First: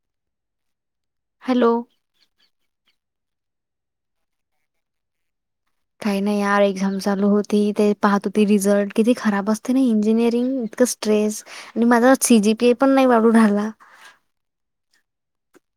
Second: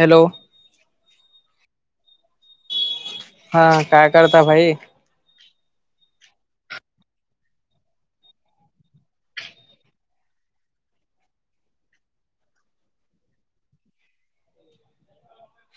Hello! Hello! हा काय करता भाई. काही नाही यार एक्झाम चालू होती, ते पाहत होती रिझल्ट किती खराब असते ना इंजिनिअरिंग. ट्रेस आणि माझा सीजीपी पण नाही वाढू राला.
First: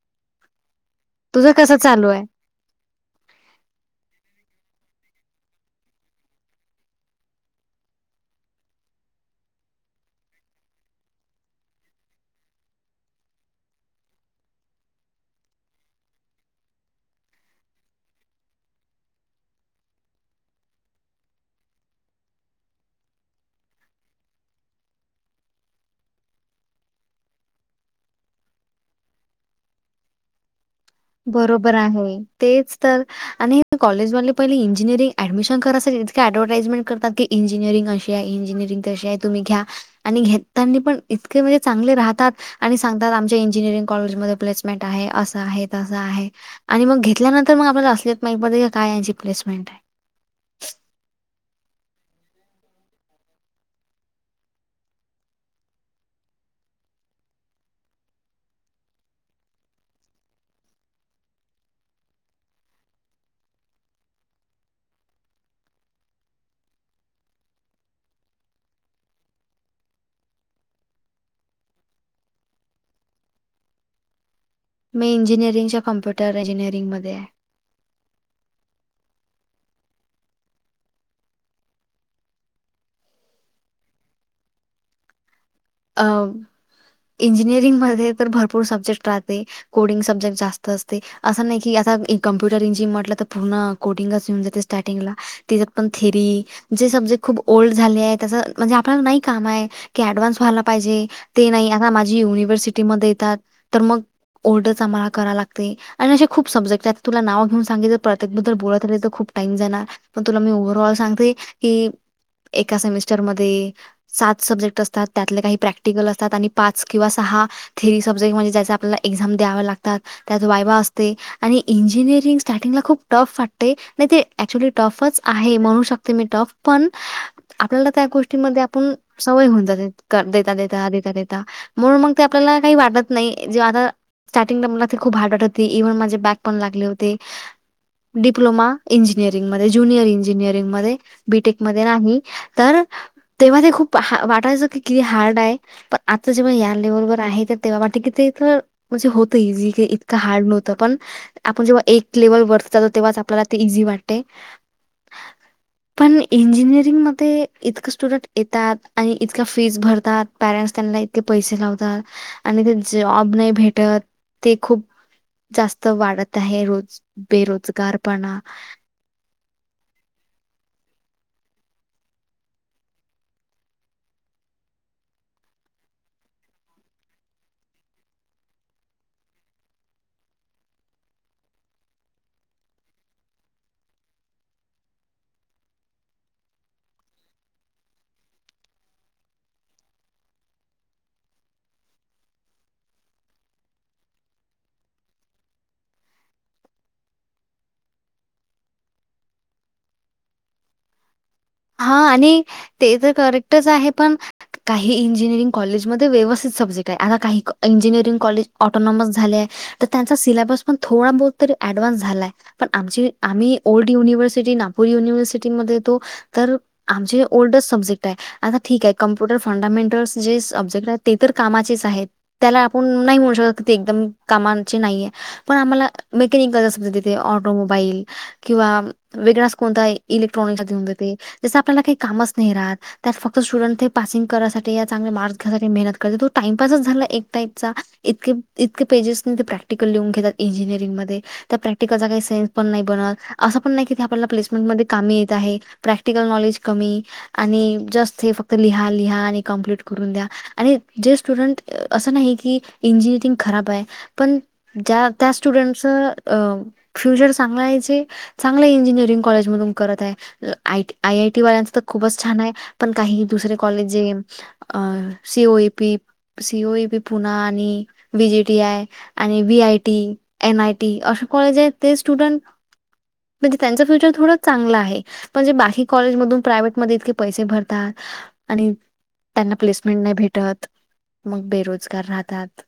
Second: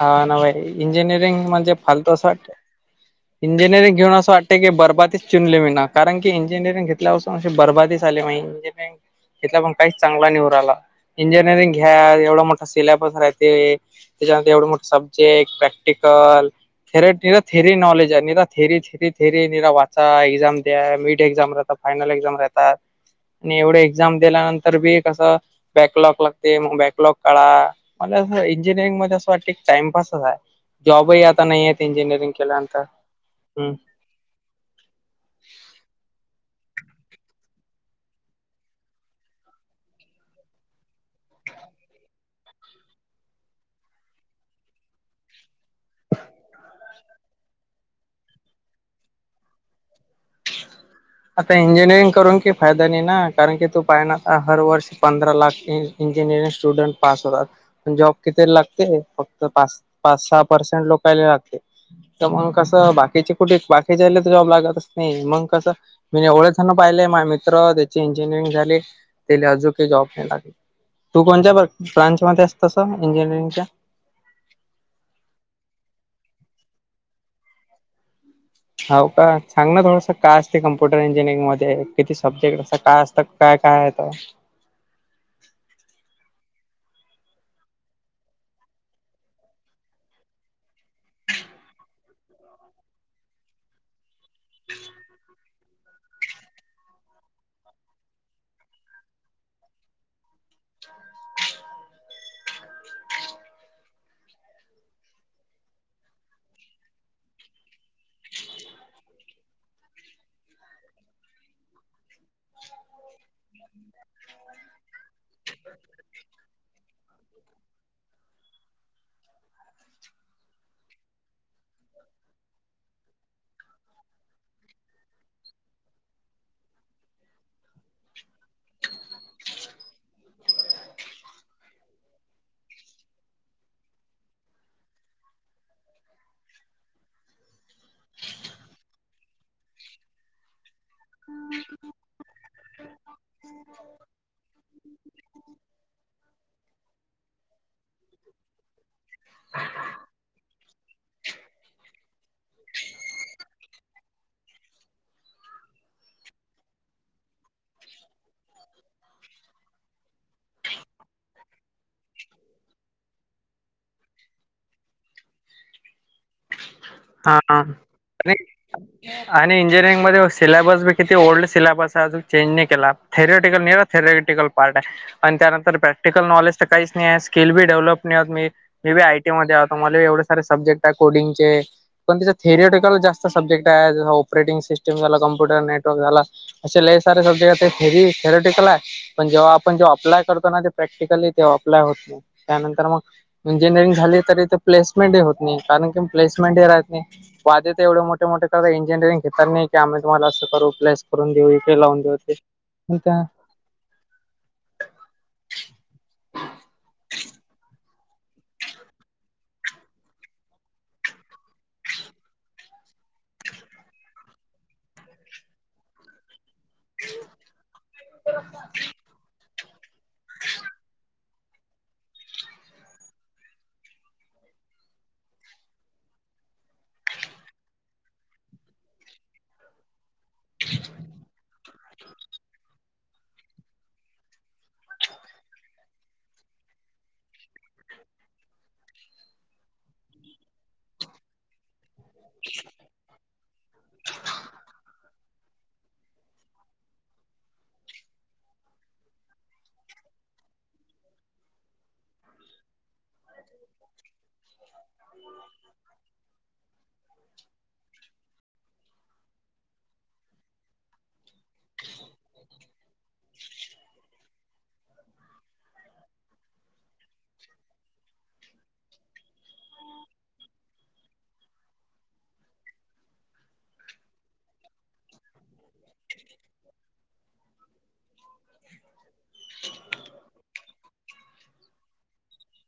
हा ना बाई इंजिनिअरिंग तुझं म्हणजे कसं चालू फालतु आहे असं वाटत. इंजिनिअरिंग घेऊन अस वाटते की बरबादी चुनले मीन कारण की इंजिनअरिंग घेतल्यापासून असे बरबादी झाली मी. [unintelligible] इथं पण काहीच चांगला नाही येऊ राहिला. इंजिनिअरिंग घ्या एवढा मोठा सिलेबस राहते, त्याच्या तेवढं मोठ सब्जेक्ट, प्रॅक्टिकल, ख निराथेरी नॉलेज आहे निरा थेरीथेरी थेरी निरा वाचचा एक्झाम द्या मिट एक्झामला. फायनल एक्झाम राहतात आणि एवढं एक्झाम दिल्यानंतर बी कसं बॅकलॉग लागते, मग बॅकलॉग काडा मला असं इंजिनिअरिंग कसं. वाटते एक टाइमपास आहे. जॉबही आता नाही बरोबर आहेत आहे. इंजिनिअरिंग तेच केल्यानंतर तर आणि हम्म. कॉलेजवाले- पहि इंजिनिअरि ॲडमिश करायसाठी ईतंक अँडव्हटाईज करताती इंजिनिरिंग अशी आहे ईजिनिअरंग तशी आहे तम्ही घ्या. आणि घेताना पण इतके म्हणजे चांगले राहतात. आणि सांगतात आमच्या इंजिनिअरिंग कॉलेजमध्ये प्लेसमेंट आहे असं आहे. तंस आहे आणि मग घेतल्यानंतर मग आपल्याला असलियत माहीत पडते की काय यांची प्लेसमेंट आहे. आता इंजिनिअरिंग करून की फायदा नाही ना कारण की तू पायणा आता हर वर्ष पंधरा लाख इंजिनिअरिंग स्टुडंट पास होतात. प जॉब किती लागते. फक्त पाच पाच सहा पर्सेंट लोकांना लागते. तर मग कसं बाकीचे कुठे बाकीच्याला तर जॉब लागतच नाही मग कसं. मी एवढ जण पाहिले माझ मित्र त्याची इंजिनिअरिंग झाली त्याला अजूनकही जॉब नाही लागला. तू कोणत ब ब्रांचमध्ये अस्तस इंजिनिअरिंगच्या मी इंजिनअरिंगच्या कॉम्पुटर इंजिनिअरिंगमध्ये आहे. हो का सांग ना थोडंसं का असते कम्प्युटर इंजिनिअरिंग मध्ये किती सब्जेक्ट असं काय असतं. काय काय आहेत. अ इंजिनिअरिंग मध्ये तर भरपूर सब्जेक्ट राहते. कोडिंग सब्जेक्ट जास्त असते, असं नाही की आता कम्प्युटर इंजिनियरटलं तर पूर्ण कोडिंगच येऊन जाते स्टार्टिंगला. त्याच्यात पण थेरी जे सब्जेक्ट खूप ओल्ड झाले आहे. त्याचं म्हणजे आपल्याला नाही काम आहे की ऍडव्हान्स व्हायला पाहिजे ते नाही आता माझी युनिव्हर्सिटीमध्ये येतात तर मग ओल्ड अच आम्हाला कराव लागते. आणि असे खूप सब्जेक्ट आहेत. तुला नाव घेऊ सांगितलं प्रत्येबद्दल बोलत राहीली तर खूप टाइम जाणार. पण तुला मी ओव्हर ऑल सांगते की. एका सेमिस्टरमध्ये सात सब्जेक्ट असतात त्यातले काही. प्रॅक्टिकल असतात आणि पाच किंवा सहा थेरी सब्जेक्ट म्हणजे ज्याचा आपल्याला एक्झाम द्याव लागतात. त्यात वायवा असते. आणि इंजिनिअरिंग स्टार्टिंगला खूप टफ वाटते नाही ते ऍक्च्युली टफच आहे म्हणू शकते मी टफ. पण आपल्याला त्या गोष्टी मध्ये आपण होऊन जाते द देता देता देता म्हणून मग ते आपल्याला काही वाटत नाही जेव्हा आता. स्टार्टिंगला मला ते खूप आाडवट होती ईव्हन माझे बॅक पण लागले होते. डिप्लोमा इंजिनिअरिंग मध्ये ज्युनियर इंजिनिअरिंग मध्ये बीटेक मध्ये नाही. तर तेव खूप वाटायचं की किती हार्ड आहे. आता जेव्हा या लेवल वर आहे तर तेव्हा वाट कि ते तर. म्हणजे होतं इजी की इतकं हार्ड नव्हतं पण. आपण जेव्हा एक लेवल वरतातो तेव्हाच आपल्याला ते इझी वाटते. पण इंजिनिअरिंग मध्ये इतकं स्टुडंट येतात आणि इतक फीस भरतात. पॅरेंट्स त्यांना इतक पैसे लावतात आणि ते जॉब नाही भेटत. ते खूप जास्त वाढत आहे रोज हा. नाही बेरोजगारपणा. आणि इंजिनिअरिंग मध्ये सिलेबस बी किती ओल्ड सिलेबस आहे अजून चेंज नाही केला. थेटिकलरा थरोेटिकल पार्ट आहे. आणि त्यानंतर प्रॅक्टिकल नॉलेज तर काहीच नाही आहे स्किल बी डेव्हलप नाही होत मी. मे बी आयटी मध्ये आतो मला एवढे सारे सब्जेक्ट आहे कोडिंग चे. पण त्याच्या थिरटिकल जास्त सब्जेक्ट आहे जस ऑपरेटिंग सिस्टम झाला कम्प्युटर नेटवर्क झाला. असे लय सारे सब्जेक्ट हाय ते थेरेटिकल आहे. पण जेव्हा आपण जे अप्लाय करतो ना ते प्रॅक्टिकली अप्लाय होत नाही. त्यांतर मग इंजिनिअरिंग झाली तरी ते प्लेसमेंटही होत नाही कारण की प्लेसमेंट हे राह- पाहिजे तर एवढे मोठे मोठे करत इंजिनिअरिंग घेतणार नाही की आम्ही तुम्हाला अस करू प्लयस करून देऊ. इकडे हा लावून देऊ ते. आणि ते तर करेक्टच आहे पण. काही इंजिनिअरिंग कॉलेजमध्ये व्यवस्थित सब्जेक्ट आहे आता काही इंजिनिअरिंग कॉलेज ऑटोनॉमस झाले आहे. तर त्यांचा सिलेबस पण थोडा बोत तरी ऍडव्हान्स झालाय. पण आमची आम्ही ओल्ड युनिव्हर्सिटी नागपूर युनिव्हर्सिटीमध्ये तो. तर आमचे ओल्डं सब्जेक्ट आहे आता ठीक आहे. कम्पुटर फंडामेंटल्स जे सब्जेक्ट आहेत ते तर कामाचेच आहेत. त्याला आपण नाही म्हणू शकत क ते एकदम कामाांचे नाहीये. पण आम्हाला मेकॅनिकल जाज तिथे ऑटोमोबाईल किंवा वेगळाच कोणता. इलेक्ट्रॉनिकसाठीऊन देते जसं आपल्याला काही कामच नाही राहात. त्यात फक्त स्टुडंट हे पासिंग करासाठी या चांगले मार्क्स घ्यासाठी मेहनत कर तो टाइमपास झाला एक टाईपचा. इतकेइतके पेजेस नाही ते प्रॅक्टिकल लिहून घेतात इंजिनिअरिंग मध्ये. त्या प्रॅक्टिकलचा काही सेन्स पण नाही बनत असं पण नाही किथ आपल्याला प्लेसमेंट मध्ये कामी येत आहे. प्रॅक्टिकल नॉलेज कमी. आणि जस्ट हे फक्त लिहा लिहा आणि कं्प्लीट करून द्या आणि जे स्टुडंट असं नाही की इंजिनिअरिंग खराब आहे पण. जात्या स्टुडन्ट चं फ्युचर सांभाळायचे. चांगले इंजिनिअरिंकॉलेज मधून करत आहे तर आयआयटी वाल्यंचंखूपच छान आहेपण काही दुसरे कॉलेज जैन. अ सीओ पी सीओ पी पुन्हा आणि विजीटी आय. आणि V I T N I T असशा कॉलेज आहेत ते स्टुडंट. म्हणजे त्यांचं फ्युचर थोडं चांगलं आहे म्हणजे बाकी कॉलेजमधून प्रायव्हेट मध्ये इतके पैसे भरता आणि त्यांना प्लेसमेंट नाही भेटत मग बेरोजगार राहतात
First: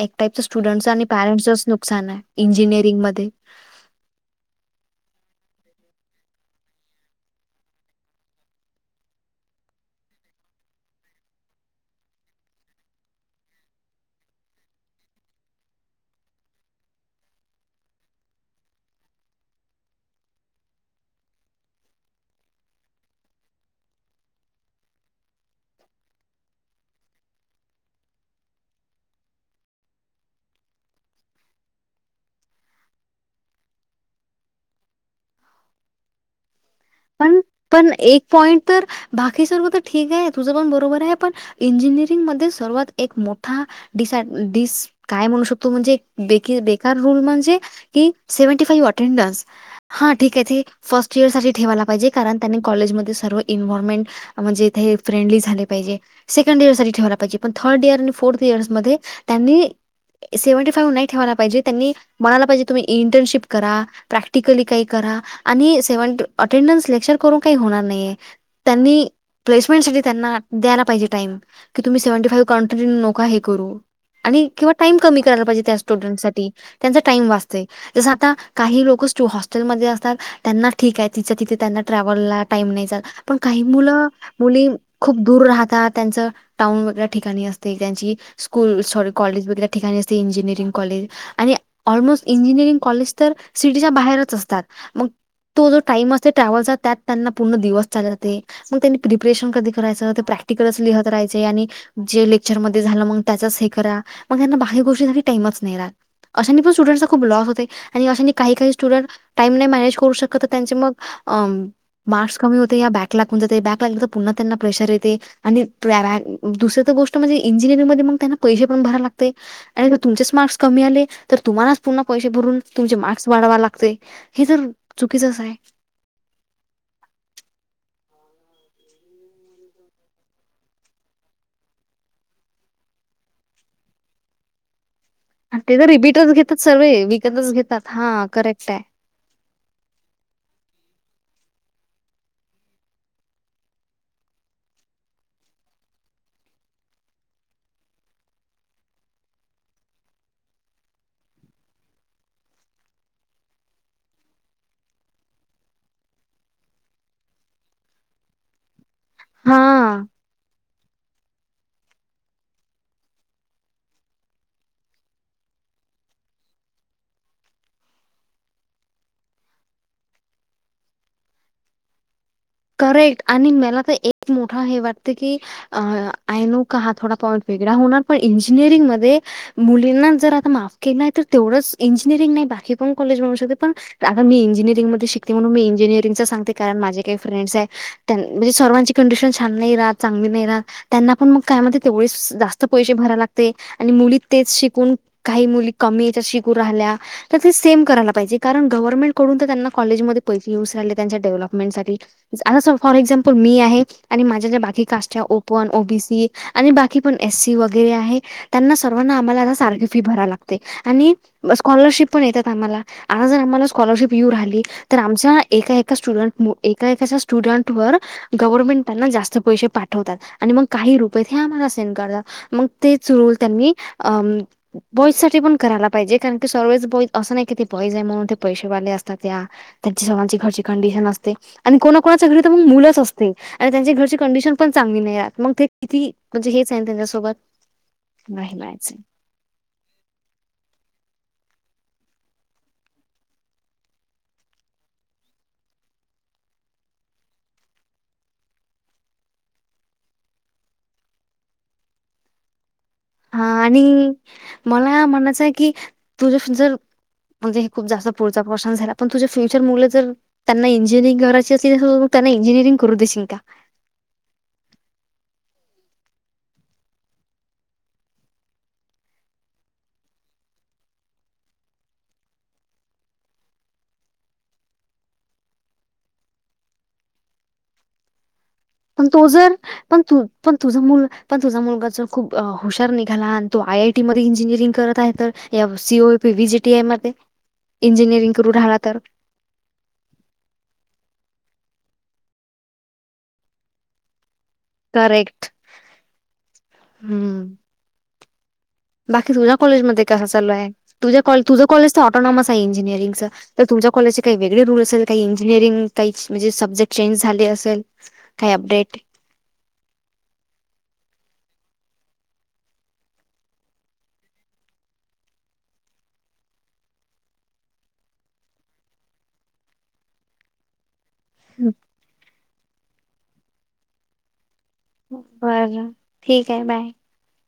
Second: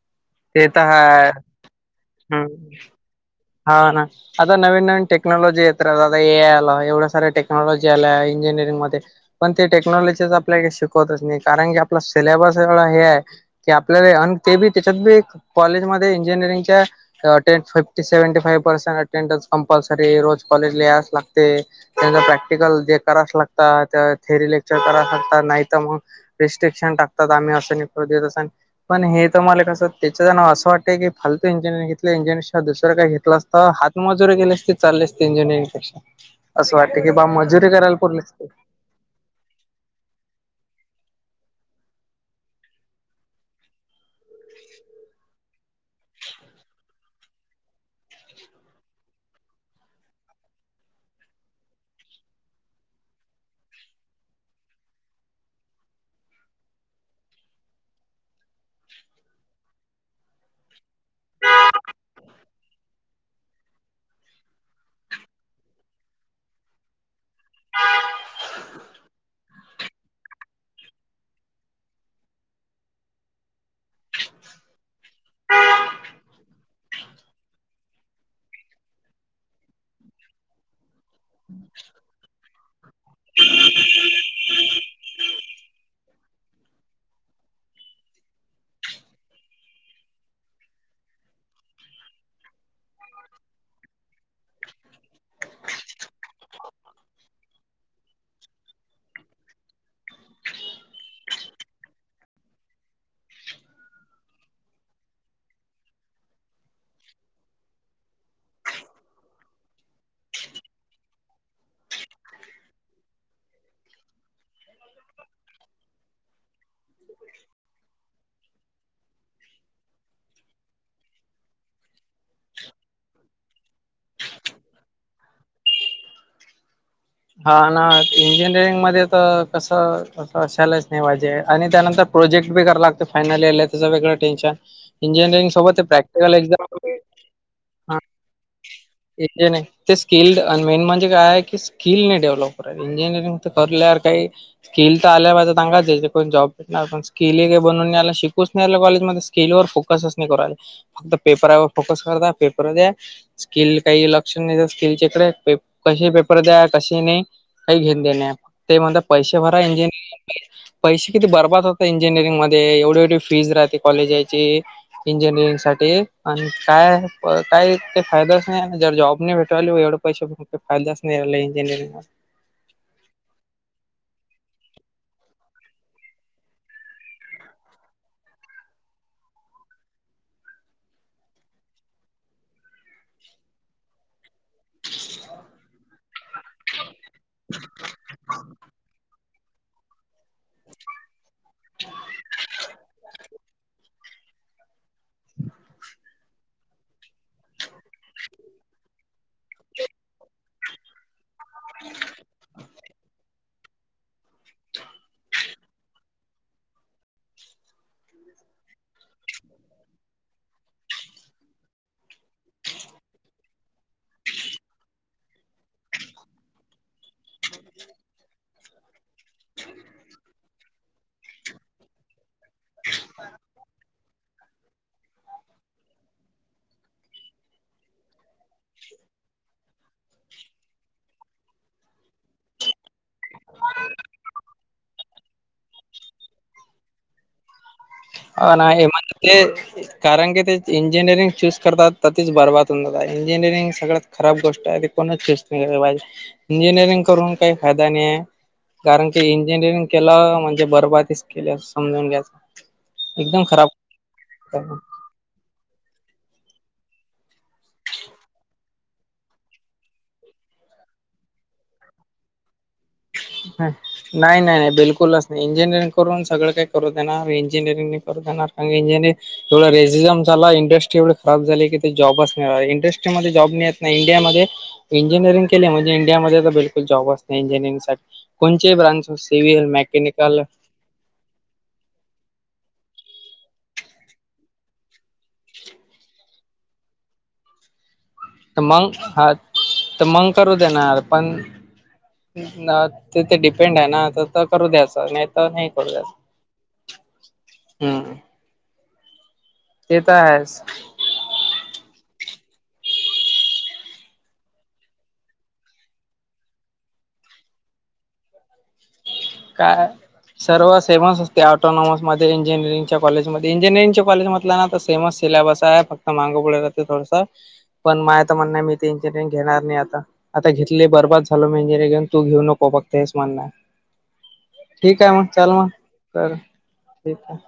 एक टाईपच ते तर स्टुडंट्स आणि हाय पॅरेंट्सच नुकसान हाय हम्म. इंजिनिअरिंग मध्ये हा ना आता नवीन नवीन टेक्नॉलॉजी येत राहत आता ए आय आला एवढ्या साऱ्या टेक्नॉलॉजी आल्या इंजिनिअरिंग मध्ये पण ते टेक्नॉलॉजीच आपल्या काही शिकवतच नाही कारण की आपला सिलॅबस एवढा हे हाय की आपल्याला अन् ते बी त्याच्यात बी कॉलेजमध्ये इंजिनिअरिंगच्या [unintelligible] seventy five percent attendance compulsory रोज कॉलेज ला यास लागते त्यांचा प्रॅक्टिकल देताराच लागतात त्या थेअरी लेक्चर करायच लागता नाही तर मग रेस्ट्रिक्शन टाकतात आम्ही असं नि देत अस पण हे तर मला कसं त्याच्या ह्यानं असं वाटतंय की फालतू इंजिनिअरिंग घेतलय तर दुसरं काय घेतलं असतं हात मजुरी गेली असती चालली असती इंजिनिअरिंग पेक्षा असं वाटतय की बा पण मजुरी पण करायला पूर्ली एक असती पॉइंट तर बाकी सर्व तर ठीक हाय तुझं पण बरोबर हाय पण इंजिनिअरिंगमध्ये सर्वात एक मोठा डिस डीस काय म्हणू शकतो म्हणजेे बेकार रूल म्हणजे की सेव्हंटी फाई्ह अटेंडन्स हा ठीक आहे ते फर्स्ट इयर साठी ठेवा लाग पाहिजे कारण त्यांनी कॉलेजमध्ये सर्व इनवारमेंट म्हणजे इथे फ्रेंडली झाले पाहिजे सेकंड इयर साठी ठेवायला पाहिजे पण थर्ड इयर आणि फोर्थ इयर्स मध्ये त्यांनी सेव्हन्टी फाईव नाही ठेवायला पाहिजे त्यांनी म्हणायला पाहिजे तुम्ही इंटर्नशिप करा प्रॅक्टिकली काही करा आणि अटेंडन्स लेक्चर करून काही होणार नाहीये त्यांनी प्लेसमेंट साठी त्यांना द्याला पाहिजे टाइम की तुम्ही सेवेंटी फाई कंटन्यू नका हे करू आणि किंवा टाइम कमी करायला पाहिजे त्या स्टुडंट साठी त्यांचा टाइम वाचतय जस आता काही लोक स्टू हॉस्टेलमध्ये असतात त्यांना ठीक हाय तिथे तिथे त्यांना ट्रॅव्हलला टाईम नाही जात पण काही मुलं मुली खूप दूर राहतात त्यांचं टाऊन वेगळ्या ठिकाणी असते त्यांची स्कूल सॉरी कॉलेज वेगळ्या ठिकाणी असते इंजिनिअरिंग कॉलेज आणि ऑलमोस्ट इंजिनिअरिंग कॉलेजतर सिटीच्या बाहेरच असतात मग तो जो टाईम असते ट्रॅव्हलचा त्यात त्यांना पूर्ण दिवस चालते मग त्यांनी प्रिपरेशन कधी करायचं ते प्रॅक्टिकलच लिहत राहायचे आणि जे लेक्चरमध्ये झालं मग त्याचच हे करा मग यांना बाहेर गोष्टीसाठी टाईमच नाही राहत अशानी पण स्टुडंटचा खूप लॉस होते आणि अशानी काही काही स्टुडंट टाईम नाही मॅनेज करू शकत त्यांचे मग अ मार्क्स कमी होते या बॅक लागून जाते बॅक लागली तर पुन्हा त्यांना प्रेशर येते आणि त्या दुसर तर गोष्ट म्हणजे इंजिनिअरिंग मध्ये मग त्यांना पैसे पण भराय लागते आणि जर तुमचेच मार्क्स कमी आले तर तुम्हालाच पुन्हा पैसे भरून तुमचे मार्क्स वाढवा लागते हे जर चुकीचच हाय हा ना इंजिनिअरिंग मध्ये त कसं तस असायलाच नाही पाहिजे आणि त्यानंतर प्रोजेक्ट बी कराय लागत फायनल येला त्याचं वेगळं टेन्शन इंजिनिअरिंग आणि सोबत तेच ते रीबीटच प्रॅक्टिकल घेतात एक्झाम सर्व विकतच घेतात हा करेक्ट हाय घेतल नाही ते स्किल्ड अन् मेन म्हणजे काय आहे की किल नाही डेव्हलप कर इंजिनिअरिंग तर करुल्यावर काही स्किल तर आल्या पाहिजेत अंगात जेण करून जॉब काय पण स्किल येगे बनूनयला शिकूच नी राहिले कॉलेज मध्ये स्किल वर फोकसच नि करू राहिले फक्त पेपरावर फोकस करता पेपर द्या स्किल काही लक्षण नाही स्किलच्या इकडे कसे पेप पेपर द्या. असे नि कही घेन देण ते म्हणत पैसे भरा हा इंजीनियरिंग चे पैसे किती बर्बाद होते इंजिनिअरिंग मध्ये एवढी एवढी फीज राहते कॉलेजाची. इंजिनिअरिंग साठी आणि काय ब काय ते फायदाच नाही जर जॉब नाही भेटत. [unintelligible] ल व एववढा पैशाचा फक्त फायदाच नाही राहिला इंजिनिअरिंग ला. करेक्ट आणि मला तर एक मोठा हे वाटते की अ आय नो का हा थोडा पॉईंट वेगळा होणार पण इंजिनिअरिंग मध्ये मुलींना जर आता माफ केलंय तर तेवढंच इंजिनिअरिंग नाही बाकी पण कॉलेज म्हणू शकते पण आता मी इंजीनियरिंग मध्ये शिकले म्हणून मी इंजीनियरिंग च सांगते कारण माझे काही फ्रेंडस हाय तेन म्हणजे सर्वांची कंडिशन छान नाही चांगली नाही राहत. त्यांना पण म काय तेवढ जास्त पैसे भराय लागते आणि मुली तेच शिकून काही मुली कमी याच्या शिकू राहिल्या. काय तर सेम करायला पाहिजे कारण गव्हर्नमेंट कडून तर त्यांना कॉलेज मध्ये पैसे येऊच राहिले त्यांच्या डेव्हलप मेंट साठी आता स फॉर एक्झाम्पल मी आहे आणि माझ्या ज्या बाकी कास्ट आहे ओपन ओ बी सी आणि बाकी पण एस सी वगैरे आहे त्यांना सर्वांना आम्हाला आता सारखी फी भरा लागते आणि स्कॉलरशिप पण येतात आम्हाला. आज जर आम्हाला स्कॉलरशिप यू राहिली तर आमच्या एका एका स्टुडंट मु एक काय कसं स्टुडंट वर गव्हर्नमेंट त्यांना जास्त पैसे पाठवतात आणि मग काही रुपये ते आम्हाला सेंड करतात. मग तेच रूल त्यांनी अ म बॉईजसाठी पण करायला पाहिजे कारण की सर्वच बॉई असं नाही की, ते बॉईज आहे म्हणून ते पैसेवाले असतात त्या. त्यांची सर्वांची घरची कंडिशन असते आणि कोणा कोणाच्या घरी तर मग मुलंच असते. आणि त्यांची घरची कंडिशन पण चांगली नाहीतमग ते किती म्हणजे हेच आहे त्यांच्यासोबत. हो नाही ना हे मिळायचं म्हण ते कारण की ते इंजिनिअरिंग चूज करतात तर तीच बरबाद होऊन जात इंजिनिअरिंग सगळं खराब गोष्ट आहे ते कोणच चूज नई कराय पाहिजे इंजिनिअरिंग करून काही फायदा नी ये कारण की इंजिनिअरिंग केलं म्हणजे बरबादी केलि समजून घ्यायच. हा आणि मला म्हणयचं आहे कि तुझ जर म्हणजे हे खूप जास्त पुढचा प्रश्न झाला पण तुझे फ्युचर मुल जर त्यांना इंजिनिअरिंग करायची असली मग त्यांना इंजिनिअरिंग करू देशील का. हा नाही नाही नाही बिलकुलच नाही. इंजिनिअरिंग करून सगळं काही करू देणार इंजिनअरिंग नाही करू देणार कारण इंजिनिअरिंग एवढ रेसिझम झाला इंडस्ट्री एवढी खराब झाली की ते जॉबच नाही राहिला. इंडस्ट्रीमध्ये जॉब मिळत नाही इंडियामध्ये. इंजिनअरिंग केली म्हणजे इंडियामध्ये तर बिल्कुल जॉबच नाही इंजिनअरिंगसाठी. कोणचे ब्रँ पण तो जर पण तू पण तुझा मुल पण तुझा मुलगा. जर खूप हुशार निघाला आणि तो आय आय टी मध्ये इंजिनिअरिंग करत आहे तर ह्या C O V J T I मध्ये इंजिनिरिंग तर मग हा तर मंग करू देणार पण ते तर डिपेंड आहे ना तर. तर करू द्याचं नाही तर करेक्ट नाही करू द्याचं. हम्म. हम् बाकी तुझ कॉलेज मध्ये कसं चालू आहेच आहे. तुझ तुझं कॉलेच तर ऑटॉनॉमस आहे इंजिअरिंग चं तर तुमच्या कॉलेजचे काही वेगळे रूल असेल काही इंजिनिअरिंग काही म्हणजे सब्जेक्ट चेंज झाले असेल. काही अपडेट? काय? सर्व सेवन् असते ऑटोनॉमसमध्ये इंजिनिरंगच्या कॉलेजमध्ये इंजिनिअरिंगच्या कॉलेमधला ना. त सेमच सिलॅबस आहे फक्त मांग पुढ राहते थोडस. पण मायता म्हण मी ते इंजिनिअरिंग घेणार नाही आता आता घेतली बर्बाद. झालो इंजिनियरिंग घेऊन तू घेऊ नको फक्त हेच म्हण आहे. ठीक आहे मग चल मग बरं कर आहे बाय. ठीक आहे.